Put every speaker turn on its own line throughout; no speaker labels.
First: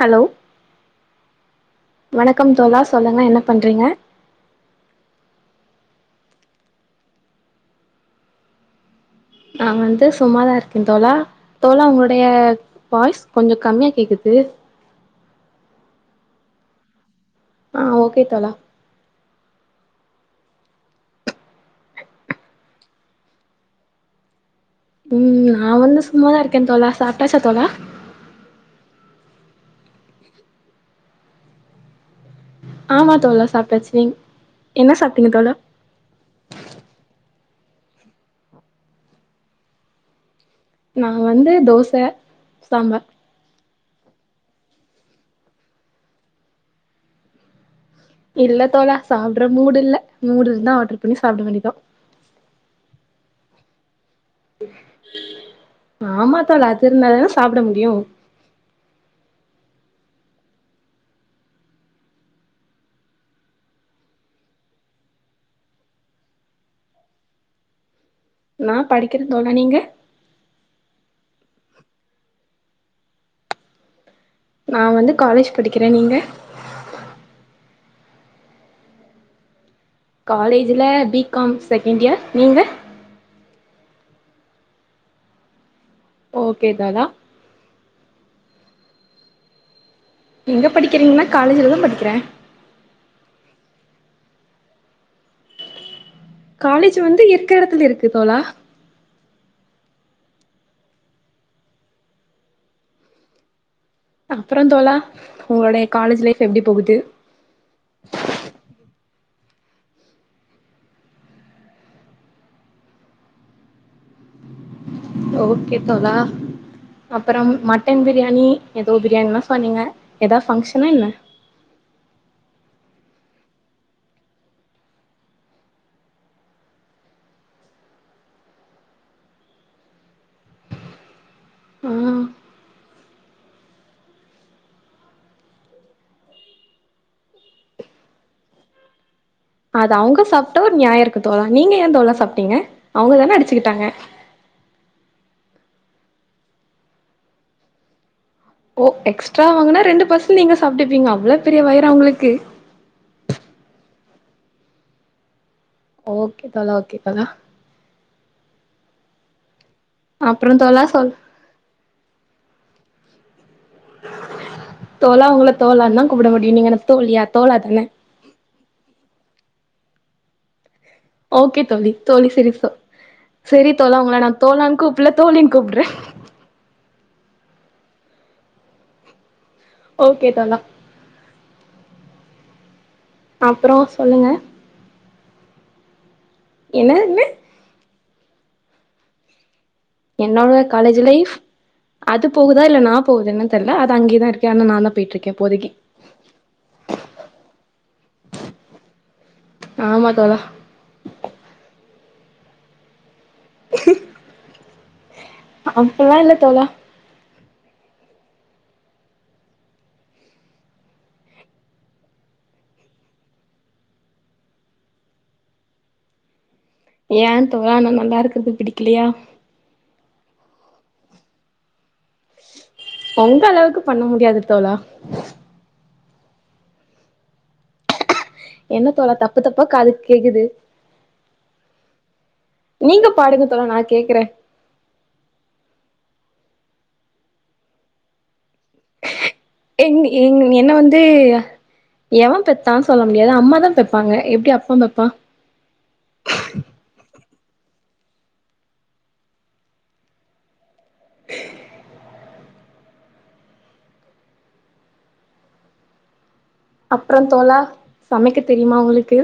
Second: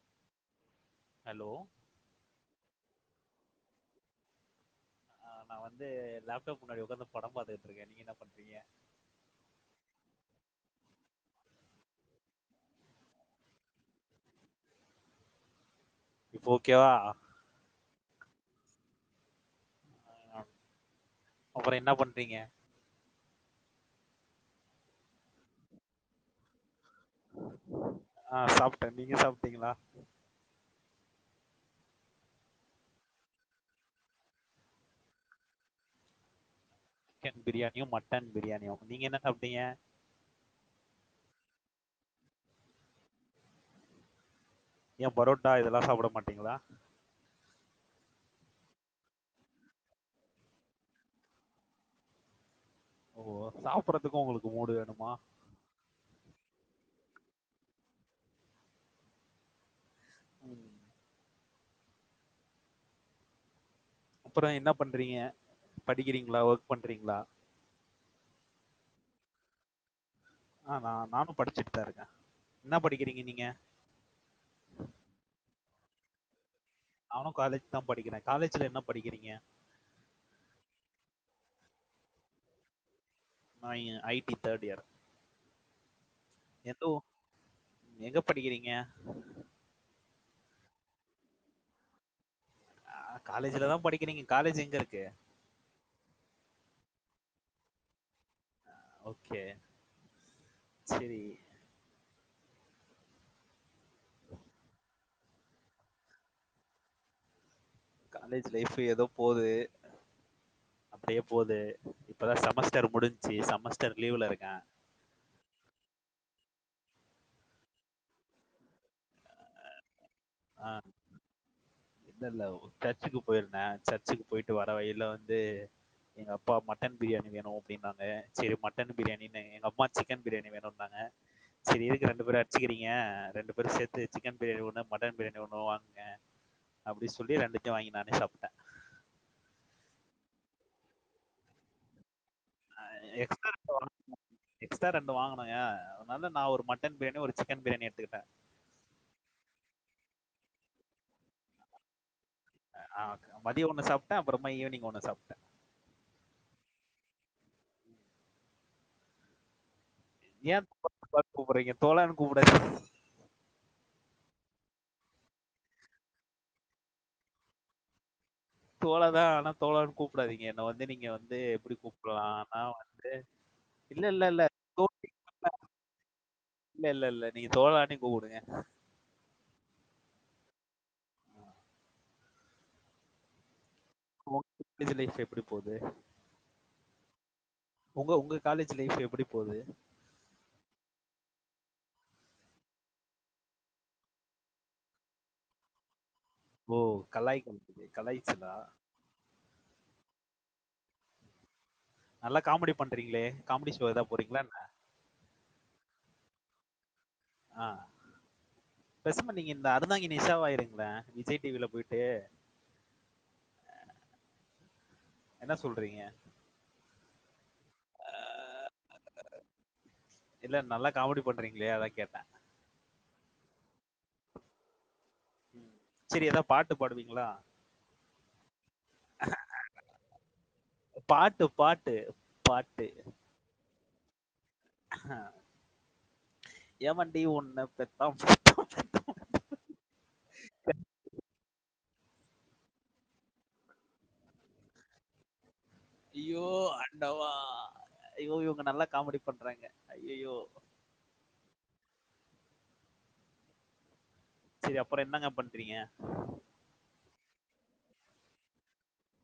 Hello
hello
வணக்கம் தோழா சொல்லுங்க என்ன பண்றீங்க
ஆ நா வந்து லேப்டாப் முன்னாடி உட்காந்து படோ பாத்துக்கிட்டு இருக்கே நீங்க என்ன பண்றீங்க
நா வந்து சும்மாதா இருக்கே தோழா தோழா உங்களுடைய வாய்ஸ் கொஞ்சோ கம்மியா கேக்குது
இப்ப ஓகேவா
ஆ ஓகே தோழா
ஆ அப்றோ என்ன பண்றீங்க
ம் நா வந்து சும்மாதா இருக்கே தோழா சாப்ட்டாச்சா தோழா
ஆ சாப்ட்டே நீங்க சாப்ட்டீங்களா
ஆமா தோழா சாப்ட்டாச்சு நீங் என்ன சாப்ட்டீங்க தோழா
சிக்கன் பிரியாணியு மட்டன் பிரியாணியு நீங்க என்ன சாப்ட்டீங்க
நா வந்து தோச சாம்பார்
ஏ பரோட்டா இதெல்லா சாப்பிட மாட்டீங்ளா
இல்ல தோழா சாப்ட்ற மூடு இல்ல மூடு இருந்தா ஆர்டர் பண்ணி சாப்ட வேண்டிதா
ஓ சாப்பறதுக்கு ஒங்ளுக்கு
ஆமா தோழா அது இருந்தா தானே சாப்ட முடியு
ம் அப்றோ என்ன பண்றீங்க படிக்கிறீங்ளா ஒர்க் பண்றீங்ளா
நா படிக்கிறே தோழா நீங்க
ஆமா நானு படிச்சிட்டு தா இருக்கே என்ன படிக்கிறீங்க நீங்க
நா வந்து காலேஜ் படிக்கிறே நீங்க
நானு காலேஜ் தா படிக்கிறே காலேஜ்ல என்ன படிக்கிறீங்க
காலேஜில பி காம் செகண்ட் இயர் நீங்க
நா இங்க I T third year
okay
எந்த ஊர்
தோழா
எங்க படிக்கிறீங்க
எங்க படிக்கிறீங்கனா காலேஜில தா படிக்கிறே
ஆ காலேஜில தா படிக்கிறீங்க காலேஜு எங்க இருக்கு
காலேஜு வந்து இருக்க எடத்துல இருக்கு தோழா
ஓகே செரி
அப்றோ தோழா ஒங்களுடைய காலேஜ் லைஃப் எப்டி போகுது
காலேஜ் லைஃப் எதோ போது அப்டியே போது இப்பதா செமஸ்டர் முடிஞ்ச்சி செமஸ்டர் லீவ்ல இருக்கே
ஓகே தோழா அப்றம் மட்டன் பிரியாணி எதோ பிரியாணிலா சொன்னீங்க எதா ஃப்ஷன்னா என்ன
இல்லல்ல ஒரு சர்ச்சுக்கு பொயிருந்தே சர்ச்சுக்கு பொயிட்டு வர வழியில வந்து எங்கப்பா மட்டன் பிரியாணி வேணு அப்பிடின்னாங்க செரி மட்டன் பிரியாணினு எங்கம்மா சிக்கன் பிரியாணி வேணுன்னாங்க செரி எதுக்கு
ஆ
ரெண்டு பேரு அடிச்சுகிறீங்க ரெண்டு பேரு சேத்து சிக்கன் பிரியாணி ஒன்னா மட்டன் பிரியாணி ஒன்னு வாங்குங்க அப்டி சொல்லி ரெண்டுத்தியு வாங்கி நானே சாப்பிட்டே
அது அவுங்க சாப்ட்டா ஒரு ஞாய இருக்கு தோழா நீங்க ஏ தோழா சாப்ட்டீங்க அவுங்கதானே அடிச்சுகிட்டாங்க
எக்ஸ்டா ரெண்டு வாங்குனோங்க அதுனாலதா நா ஒரு மட்டன் பிரியாணி ஒரு சிக்கன் பிரியாணி எடுத்துகிட்ட
ஓ எக்ஸ்ட்ரா வாங்குனா ரெண்டு பர்ஸ் நீங்க சாப்டுப்பீங்க அவ்ள பெரிய வயிரா ஒங்குளுக்கு
அ அ மதிய ஒன்னு சாப்ட்டா அப்றமா ஈவினிங் ஒன்னு சாப்ட்டே
ஓகே தோழா ஓகே தோழா அப்புறோ
ஏ
தோழா சொல்
[inaudible] கூப்புறீங்க தோழான் கூப்டாதிங்க
தோழா ஒங்கள தோழான்தா கூப்ட முடியு நீங்க என்ன தோழியா தோழா தானே
தோழாதா ஆனா தோழான் கூப்டாதீங்க என்ன வந்து நீங்க வந்து
ஓகே
எப்டி
தோழி தோழி சரி
கூப்புலான்னா
சோ
வந்து
சரி தோழா உங்கள நா
இல்லல்ல [inaudible]
தோழான்னு கூப்பிடல தோழின்னு கூப்பிடுறே
இல்லல்ல நீங்க தோழானே கூப்புடுங்க
ஓகே தோழா அப்றோ சொல்லுங்க
ஜி லைஃப் எப்பிடி போது
என்ன என்ன
ஒங்க ஒங்க காலேஜி லைஃப் எப்டி போது
என்னாங்க காலேஜ் லைஃப் அது போகுதா இல்ல நா போகுதுனு தெர்ல அது அங்கேதா இருக்கு ஆனா நா தா பொயிட்ருக்கே இப்போதிக்கி
ஓ கலாய் [inaudible] கலாய்ச்சதா
ஆமா தோழா
நல்லா காமெடி பண்றீங்ளே காமெடி சோ எதா போறீங்ளா என்ன
அப்பில்லா இல்ல தோழா
அ பெசமா நீங்க இந்த அறந்தாங்கி நிஷாவாயிருங்ளன் விஜய் டிவில போயிட்டு என்ன சொல்றீங்க
ஏந்தோழா நா நல்லாருக்குறது பிடிக்கலையா
இல்ல நல்லா காமெடி பண்றீங்ளே அதான் கேட்டன்
ஒங்க அளவுக்கு பண்ண முடியாது தோழா
செரி எதா பாட்டு பாடுவீங்ளா
என்ன தோழா தப்பு தப்பா காதுக்கு கேக்குது
பாட்டு பாட்டு பாட்டு.
நீங்க பாடுங்க தோழா நாங்கேக்குறன்
அ எவண்டி ஒன்ன பெத்தான்
எங் எங் என்ன வந்து எவன் பெத்தான் சொல்ல முடியாது அம்மாதான் பெப்பாங்க எப்டி அப்பன் பெப்பான்
ஐயோ ஆண்டவா ஐயோ இவுங்க நல்லா காமெடி பண்றாங்க அயயோ செரி அப்புற என்னங்க பண்றீங்க
அப்புறந்தோழா சமைக்க தெரியுமா ஒங்குளுக்கு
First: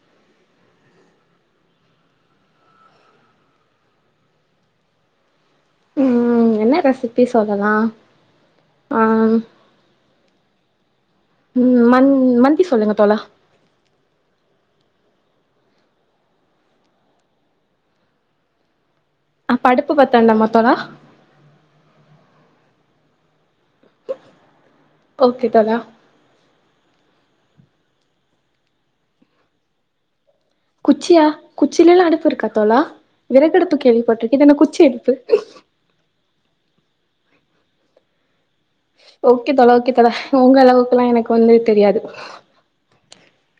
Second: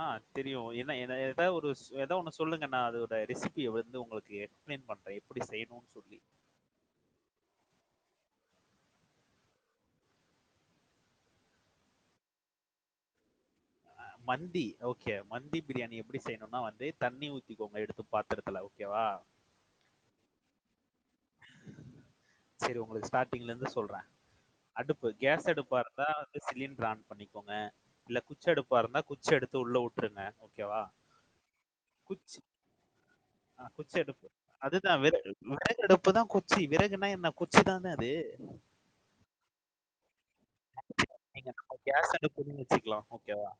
அ தெரியும் என்ன என்ன எதாவொரு சொ எதோ ஒன்னு சொல்லுங்க நா அதோட ரெசிபிய வந்து ஒங்குளுக்கு எக்ஸ்ப்ளைன் பண்றன் எப்டி செயணு சொல்லி
ம் என்ன ரெசிபி சொல்லலா ஆன் ம் மந் மந்த் சொல்லுங்க தோழா
அ மந்தி ஓகே மந்தி பிரியாணி எப்பிடி செய்யணுமன்னா வந்து தண்ணி ஊத்திக்கோங்க எடுத்து பாத்தரத்துல ஓகேவா
அப்ப அடுப்பு பத்த வேண்டமாத்தோழா
சரி ஒங்குளுக்கு ஸ்டாட்டிங்லந்து சொல்றன் அடுப்பு case
okay Thozha
அடுப்பருந்தா cylinder on பண்ணிக்கோங்க இல்ல குச்சி எடுப்பா இருந்தா குச்சி எடுத்து உள்ள விட்டுருங்க ஓகேவா?
குச்சியா குச்சிலலாம் அடுப்பு
குச்சி.
இருக்காத்தோழா
ஆ
விறகடுப்பு
குச்சி
கேள்விப்பட்டிருக்கு இதன்ன குச்சி எடுப்பு
இப்பதான் குச்சி விறகுனா என்ன குச்சி தானே அது
ஓகே தல ஓகே தல உங்க அளவுக்கு எல்லாம் எனக்கு
நீங்க
வந்து
நம்ம
தெரியாது
கேஸ் அடுப்புன்னு வச்சுக்கலாம் ஓகேவா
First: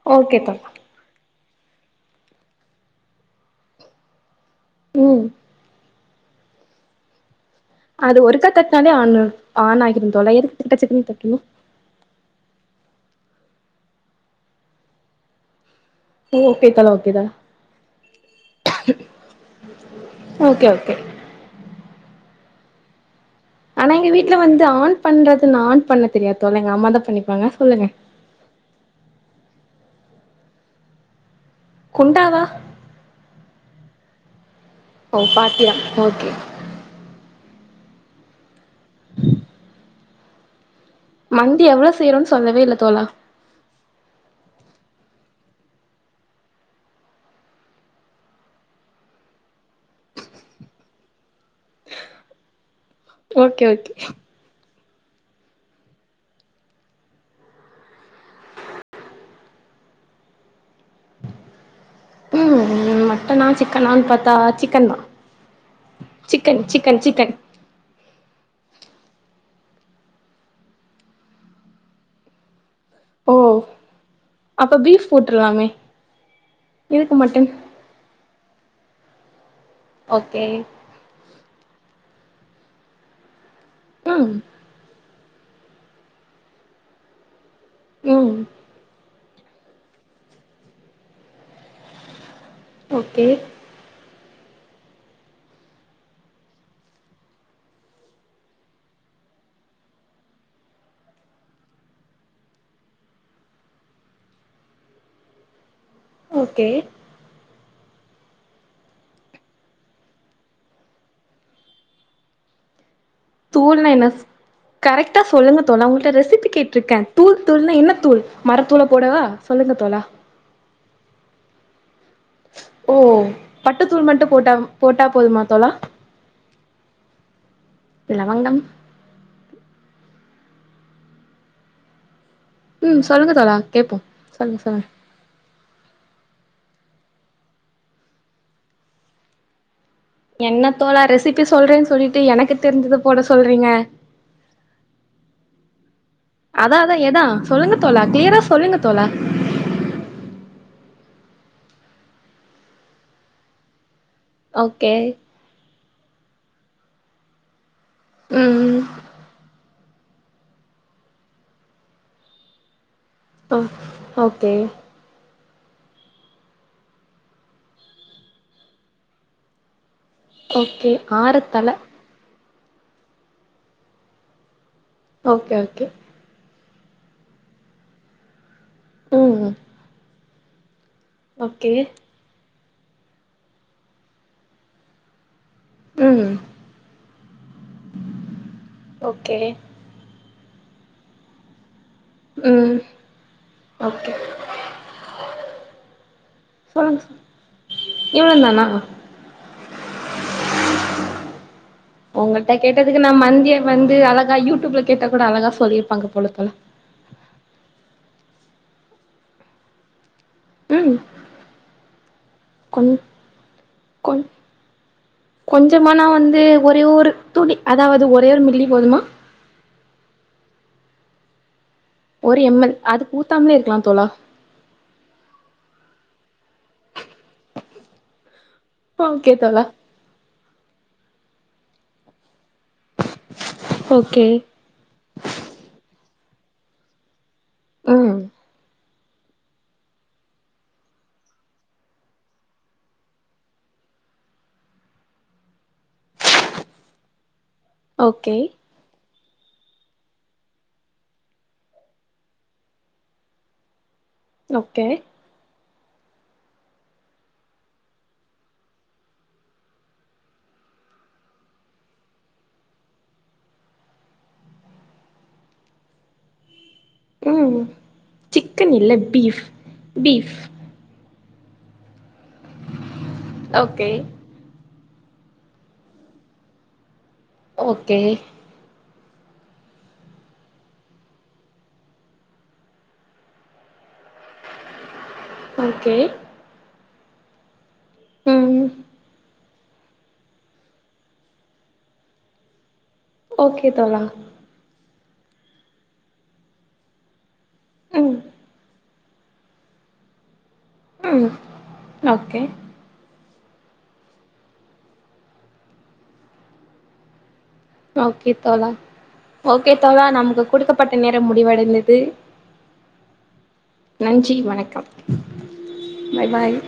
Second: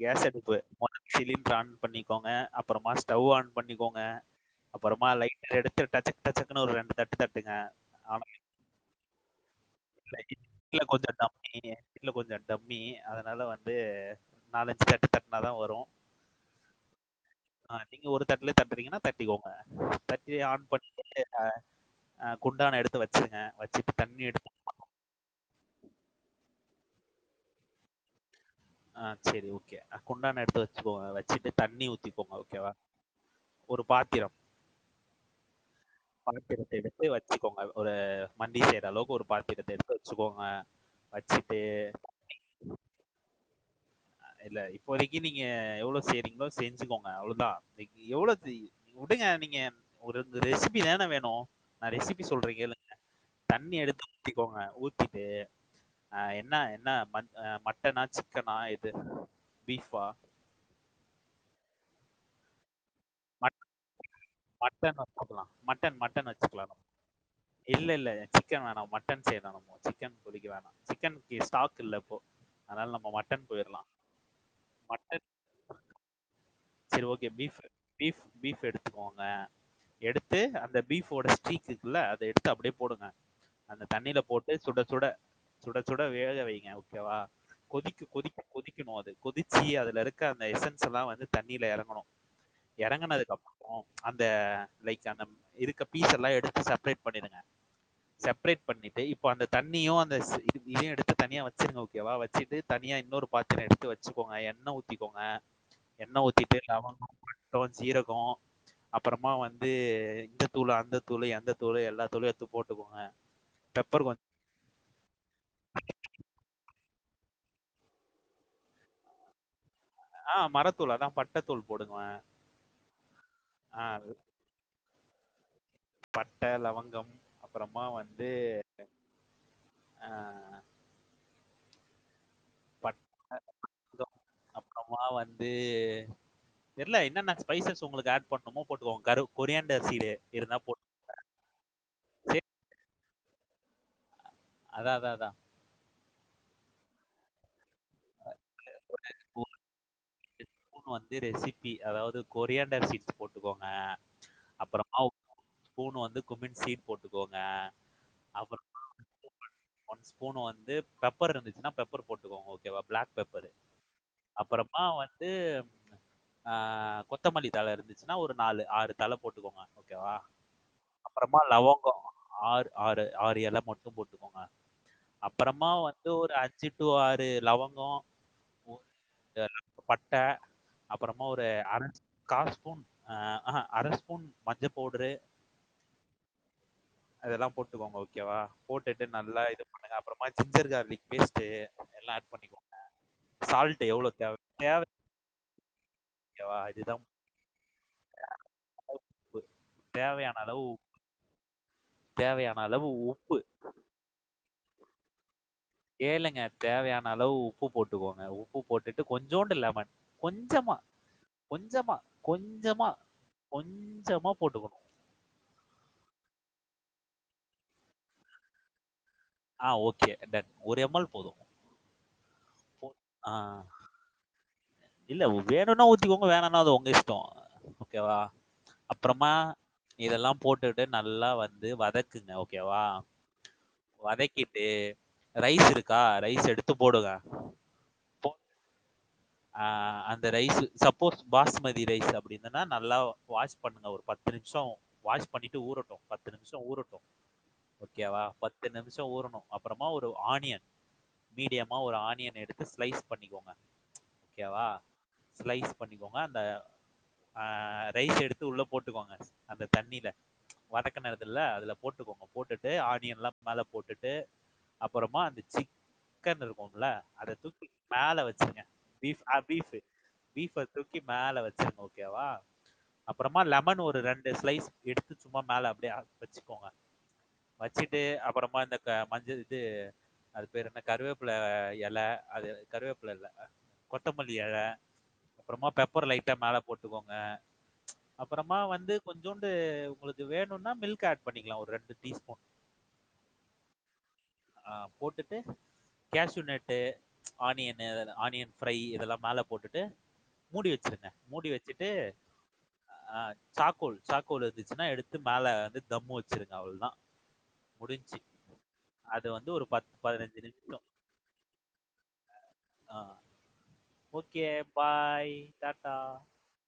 கேஸ்
ஓகே
எடுப்பு
தோழா
ஒன்னு சிலிண்டர் ஆன் பண்ணிக்கோங்க அப்றமா ஸ்டவ் ஆன் பண்ணிக்கோங்க அப்புறமா
ம்
லைட்டர் எடுத்து டச்சக்கு டச்சக்குன்னு ஒரு ரெண்டு தட்டு தட்டுங்க
அது
ஆனா
ஒருக்கா தட்டினாலே ஆன் ஆன் ஆகிரும் தோழா எதுக்கு டச்சக்கு டச்சக்குன்னு தட்டனு
வீட்ல கொஞ்சம் டம்மி அதனால வந்து நாலஞ்சு தட்டு தட்டுனாதா வரும்
ஓகே தல ஓகே தோழா
ஆ நீங்க ஒரு தட்டுலயே தட்டுறீங்கன்னா தட்டிக்கோங்க தட்டி ஆன்
ஓகே
பண்
ஓகே
அ குண்டான எடுத்து வச்சுருங்க
ஆனா
வச்சுட்டு
எங்க
தண்ணி
வீட்டு்ல
எடுத்து
வந்து ஆன் பண்றதுன்னு ஆன் பண்ண தெரியா தோழா எங்க அம்மாாதா பண்ணிப்பாங்க சொல்லுங்க
ஆ சரி ஓகே அ குண்டான எடுத்து வச்சுக்கோ வச்சிட்டு தண்ணி ஊத்திக்கோங்க
குண்டாவா
ஓகேவா ஒரு பாத்திரம்
ஓ பாத்திரம் ஓகே
பாத்திரத்த எடுத்து வச்சுக்கோங்க ஒரு மண்டி செய்ற அளவுக்கு ஒரு பாத்திரத்த எடுத்து வச்சுக்கோங்க வச்சுட்டு
மந்தி எவ்ளோ செய்யரோனு சொல்லவே இல்ல தோழா
இல்ல இப்போதைக்கு நீங்க எவ்ள செய்றீங்களோ செஞ்சுக்கோங்க அவ்ளதா எவ்வளவு வுடுங்க நீங்க ஒரு இந்த ரெசிபி தான வேணு நா ரெசிபி சொல்ற கேளுங்
ஓகே
தண்ணி
ஓகே
எடுத்து ஊத்திக்கோங்க ஊத்திட்டு அ என்ன என்ன மட் அ மட்டனா சிக்கனா பீஃபா
ம் மட்டனா
மட்
சிக்கனா னு பாத்தா சிக்கன் தா
மட்டன் வச்சுக்கலாம். மட்டன் மட்டன்
சிக்கன்
வச்சுக்கலாம்.
சிக்கன் சிக்கன்
இல்ல இல்ல சிக்கன் வேனா மட்டன் செய்லா நம்ம சிக்கன் கொதிக்க வேணா சிக்கன்க்கு ஸ்டாக் இல்லஇப்போ அதனால நம்ம மட்டன் போயிரலா மட்டன்
போலாமே
சரி ஓகே பீப் பீப் பீப் எடுத்துக்கோங்க எடுத்து
ஓகே
அந்த பீஃபோட ஸ்டீக் இருக்குல்ல அத எடுத்து அப்டியே போடுங்க அந்த தண்ணியில
ம்
போட்டு சுட சுட சுட சுட வேக வைங்க ஓகேவா கொதிக்க
ம்
கொதிக்க கொதி க்கணு அது கொதிச்சி அதுல இருக்க அந்த எசன்ஸ் ல்லா வந்து தண்ணியில எறங்கணு
ஓகே
எறங்கனதுக்கு அப்புறமா அந்த லைக்ஸ் அந்த இருக்கு பீஸ் எல்லா எடுத்து செப்ரேட் பண்ணிடுங்க செப்ரேட் பண்ணிட்டு இப்ப அந்த தண்ணியு அந்த சி இது இதையு எடுத்து தண்ணியா வச்சிருங்க ஓகேவா வச்சுட்டு தனியா இன்னொரு பாத்துரோ எடுத்து வச்சுக்கோங்க எண்ணெ ஊதிக்கோங்க எண்ணெ ஊத்திட்டு
ஓகே
லவங்கோ பட்டோ சீரகோ அப்புறமா வந்து இந்த தூளு அந்த தூளு எந்த தூளு எல்லா தூளையு எடுத்து போட்டுக்கோங்க
தூள் நா
பெப்பர்
எனஸ்
கொஞ்சம்
கரெக்டாக சொல்லுங்க தோழா உங்கள்ட்ட ரெசிபி கேட்டிருக்கே தூள் தூள்னா என்ன தூள் மரத்தூள போடவா சொல்லுங்க தோழா
ஆ மரத்தூள் அதான் பட்டை தூள் போடுங்க.
ஓ
ஆ
பட்டுத்தூள் மட்டு போட்டா போட்டா போதும்மாத்தோழா
பட்ட லவங்கம் அப்புறமா வந்து
லவங்கம்
ஆ பட்
ம் சொல்லுங்க தோழா கேப்போ
[inaudible]
சொல்லுங்க சொல்லுங்க
அப்புறமா வந்து அது தெர்ல என்னன்ன ஸ்பைசஸ் உங்களுக்கு ஆட் பண்ணுமோ போட்டுக்கோங்க கரு கொரியாண்ட சீரு
என்ன தோழா ரெசிபி சொல்றேன்னு சொல்லிட்டு எனக்கு தெரிஞ்சது போட சொல்றீங்க
அதா அதா அதா
அதா அதா எதா சொல்லுங்க தோழா கிளியரா சொல்லுங்க தோழா
மூணு வந்து ரெசிபி அதாவது கொரியாண்டர் சீட்ஸ் போட்டுக்கோங்க
ஓகே
அப்புறமா பூணு வந்து கும்மின் சீட் போட்டுக்கோங்க
ம் ம்
ஒன் ஸ்பூன் வந்து பெப்பர் இருந்துச்சுன்னா பெப்பர் போட்டுக்கோங்க ஓகேவா பிளாக் பெப்பரு
ஓ ஓகே
அப்புறமா வந்து ஆ கொத்தமல்லி தலை இருந்துச்சுன்னா ஒரு நாலு ஆறு தல போட்டுக்கோங்க ஓகேவா
ஓகே
அப்பறமா
ஆரத்தல
லவங்கோ ஆறு ஆறு ஆறு எல மட்டு போட்டுக்கோங்க
ஓகே
அப்பறமா
ஓகே
வந்து ஒரு அஞ்சு டு ஆறு லவங்கோ
ம்
[inaudible] பட்ட அப்பறமா ஒரு
ஓகே
அரஞ் கா ஸ்பூன் அ ஆஹ அரஸ்பூன் மஞ்ச பவ்டரு
ம்
அதெல்லா போட்டுக்கோங்க ஓகேவா போட்டுட்டு
ஓகே
நல்லா அதுக்கு அப்றமா ஜிஞ்சர் கார்லிக் பேஸ்ட்டு எல்லா பண்ணிக்கோங்க
ம்
சால்ட எவ்ளோ
ஓகே
தேவ [inaudible] ஓகே வா இதுதா
சொல்லுங்க சார் இவ்ளோ தானா
[inaudible] தேவையான அளவு உப்
ஒங்கள்ட்ட கேட்டதுக்கு
உ
நா மந்திய வந்து அழகா யூடியூப்ல கேட்ட கூட அழகா சொல்லியிருப்பாங்க
கேளுங்க
பொலத்தோழா
தேவையான அளவு உப்பு போட்டுக்கோங்க உப்பு போட்டுட்டு கொஞ்சோண்டு லெமன் கொஞ்சமா
ம்
கொஞ்சமா கொஞ்சமா
கொஞ்
கொஞ்சமா போட்டுக்குணு
கொஞ்சமானா வந்து ஒரே ஒரு தூளி அதாவது ஒரே ஒரு மில்லி போதுமா
ஆ ஓகே டன் ஒரு எம்எல் போது
ஒரு எம்எல் அதுக் ஊத்தாமலே இருக்கலா தோழா
இல்ல வேணுனா ஊத்திக்கோங்க வேணானா அது உங்க இஷ்ட ஓகேவா
ஓகே
அப்றமா
தோழா
இதெல்லா போட்டுட்டு நல்லா வந்து வதக்குங்க ஓகேவா
ஓகே
வதக்கி ட்டு ரைஸ் இருக்கா ரைஸ் எடுத்து போடுங்க
ம்
போ ஆ அந்த ரைஸ் சப்போஸ் பாஸ்மதி ரைஸ் அப்டிந்தன்னா நல்லா வாஷ் பண்ணுங்க ஒரு பத்து நிம்ஷோ வாஷ் பண்ணிட்டு ஊறட்டு பத்து நிமிஷொ ஊறட்டு ஓகேவா
ஓகே
ப பத்து நிமிஷொ ஊரணு அப்பறமா ஒரு ஆனியன் மீடியமா ஒரு ஆனியன் எடுத்து ஸ்லைஸ் பண்ணிக்கோங்க ஓகேவா
ஓகே
ஸ்லைஸ் பண்ணிக்கோங்க அந்த ஆ ரைஸ் எடுத்து உள்ள போட்டுக்கோங்க அந்த தண்ணில வதக்கு னதுல அதுல போட்டுக்கோங்க போட்டுட்டு ஆனியன் லா மேல போட்டுட்டு அப்பறமா அந்த சிக்கன் இருக்கும்ல அத
ம்
தூக்கி மேல வச்சுருங்க
சிக்கன் இல்ல
பீஃ ஆ
பீஃப்
பீஃபு பீஃப் மேல வச்சுர்னு ஓகேவா அப்பறமா லெமன்
ஓகே
ஒரு ரெண்டு ஸ்லைஸ் எடுத்து சும்மா மேல அப்டியெ வச்சுக்கோங்க
ஓகே
வச்சுட்டு அப்பறமா இந்த மஞ்சள் இது அது பேர் என்ன கருவேப்ல எல அது கருவேப்ல இல்ல கொத்தமல்லி எல அப்புறமா
ஓகே
பெப்பர் லைட்டா மேல போட்டுக்கோங்க அப்புறமா
ம்
வந்து கொஞ்சோண்டு உங்களுக்கு வேணுனா மில்க் ஆட் பண்ணிக்லா ஒரு ரெண்டு டீஸ்பூன்
ஓகே தோழா
ஆ போட்டுட்டு கேஸுநட்டு ஆனியனு
ம்
ஆனியன் இதெல்லா மேல போட்டுட்டு மூடி வச்சிருங்க
ம்
மூடி வச்சிட்டு
ஓகே
ஆ சாக்கோல் சாக்கோல் இருந்துச்சுன்னா எடுத்து மேல வந்து தம்மு வச்சிருங்க அவ்வுள்தா
ஓகே தோழா
அது வந்து ஒரு
ஓகே தோழா நமக்கு
நிமிஷம்.
குடுக்கப்பட்ட நேரம் முடிவடைந்தது
ஆ
நன்றி
ஓகே
வணக்கம்
பாய் டாட்டா
பாய் பாய்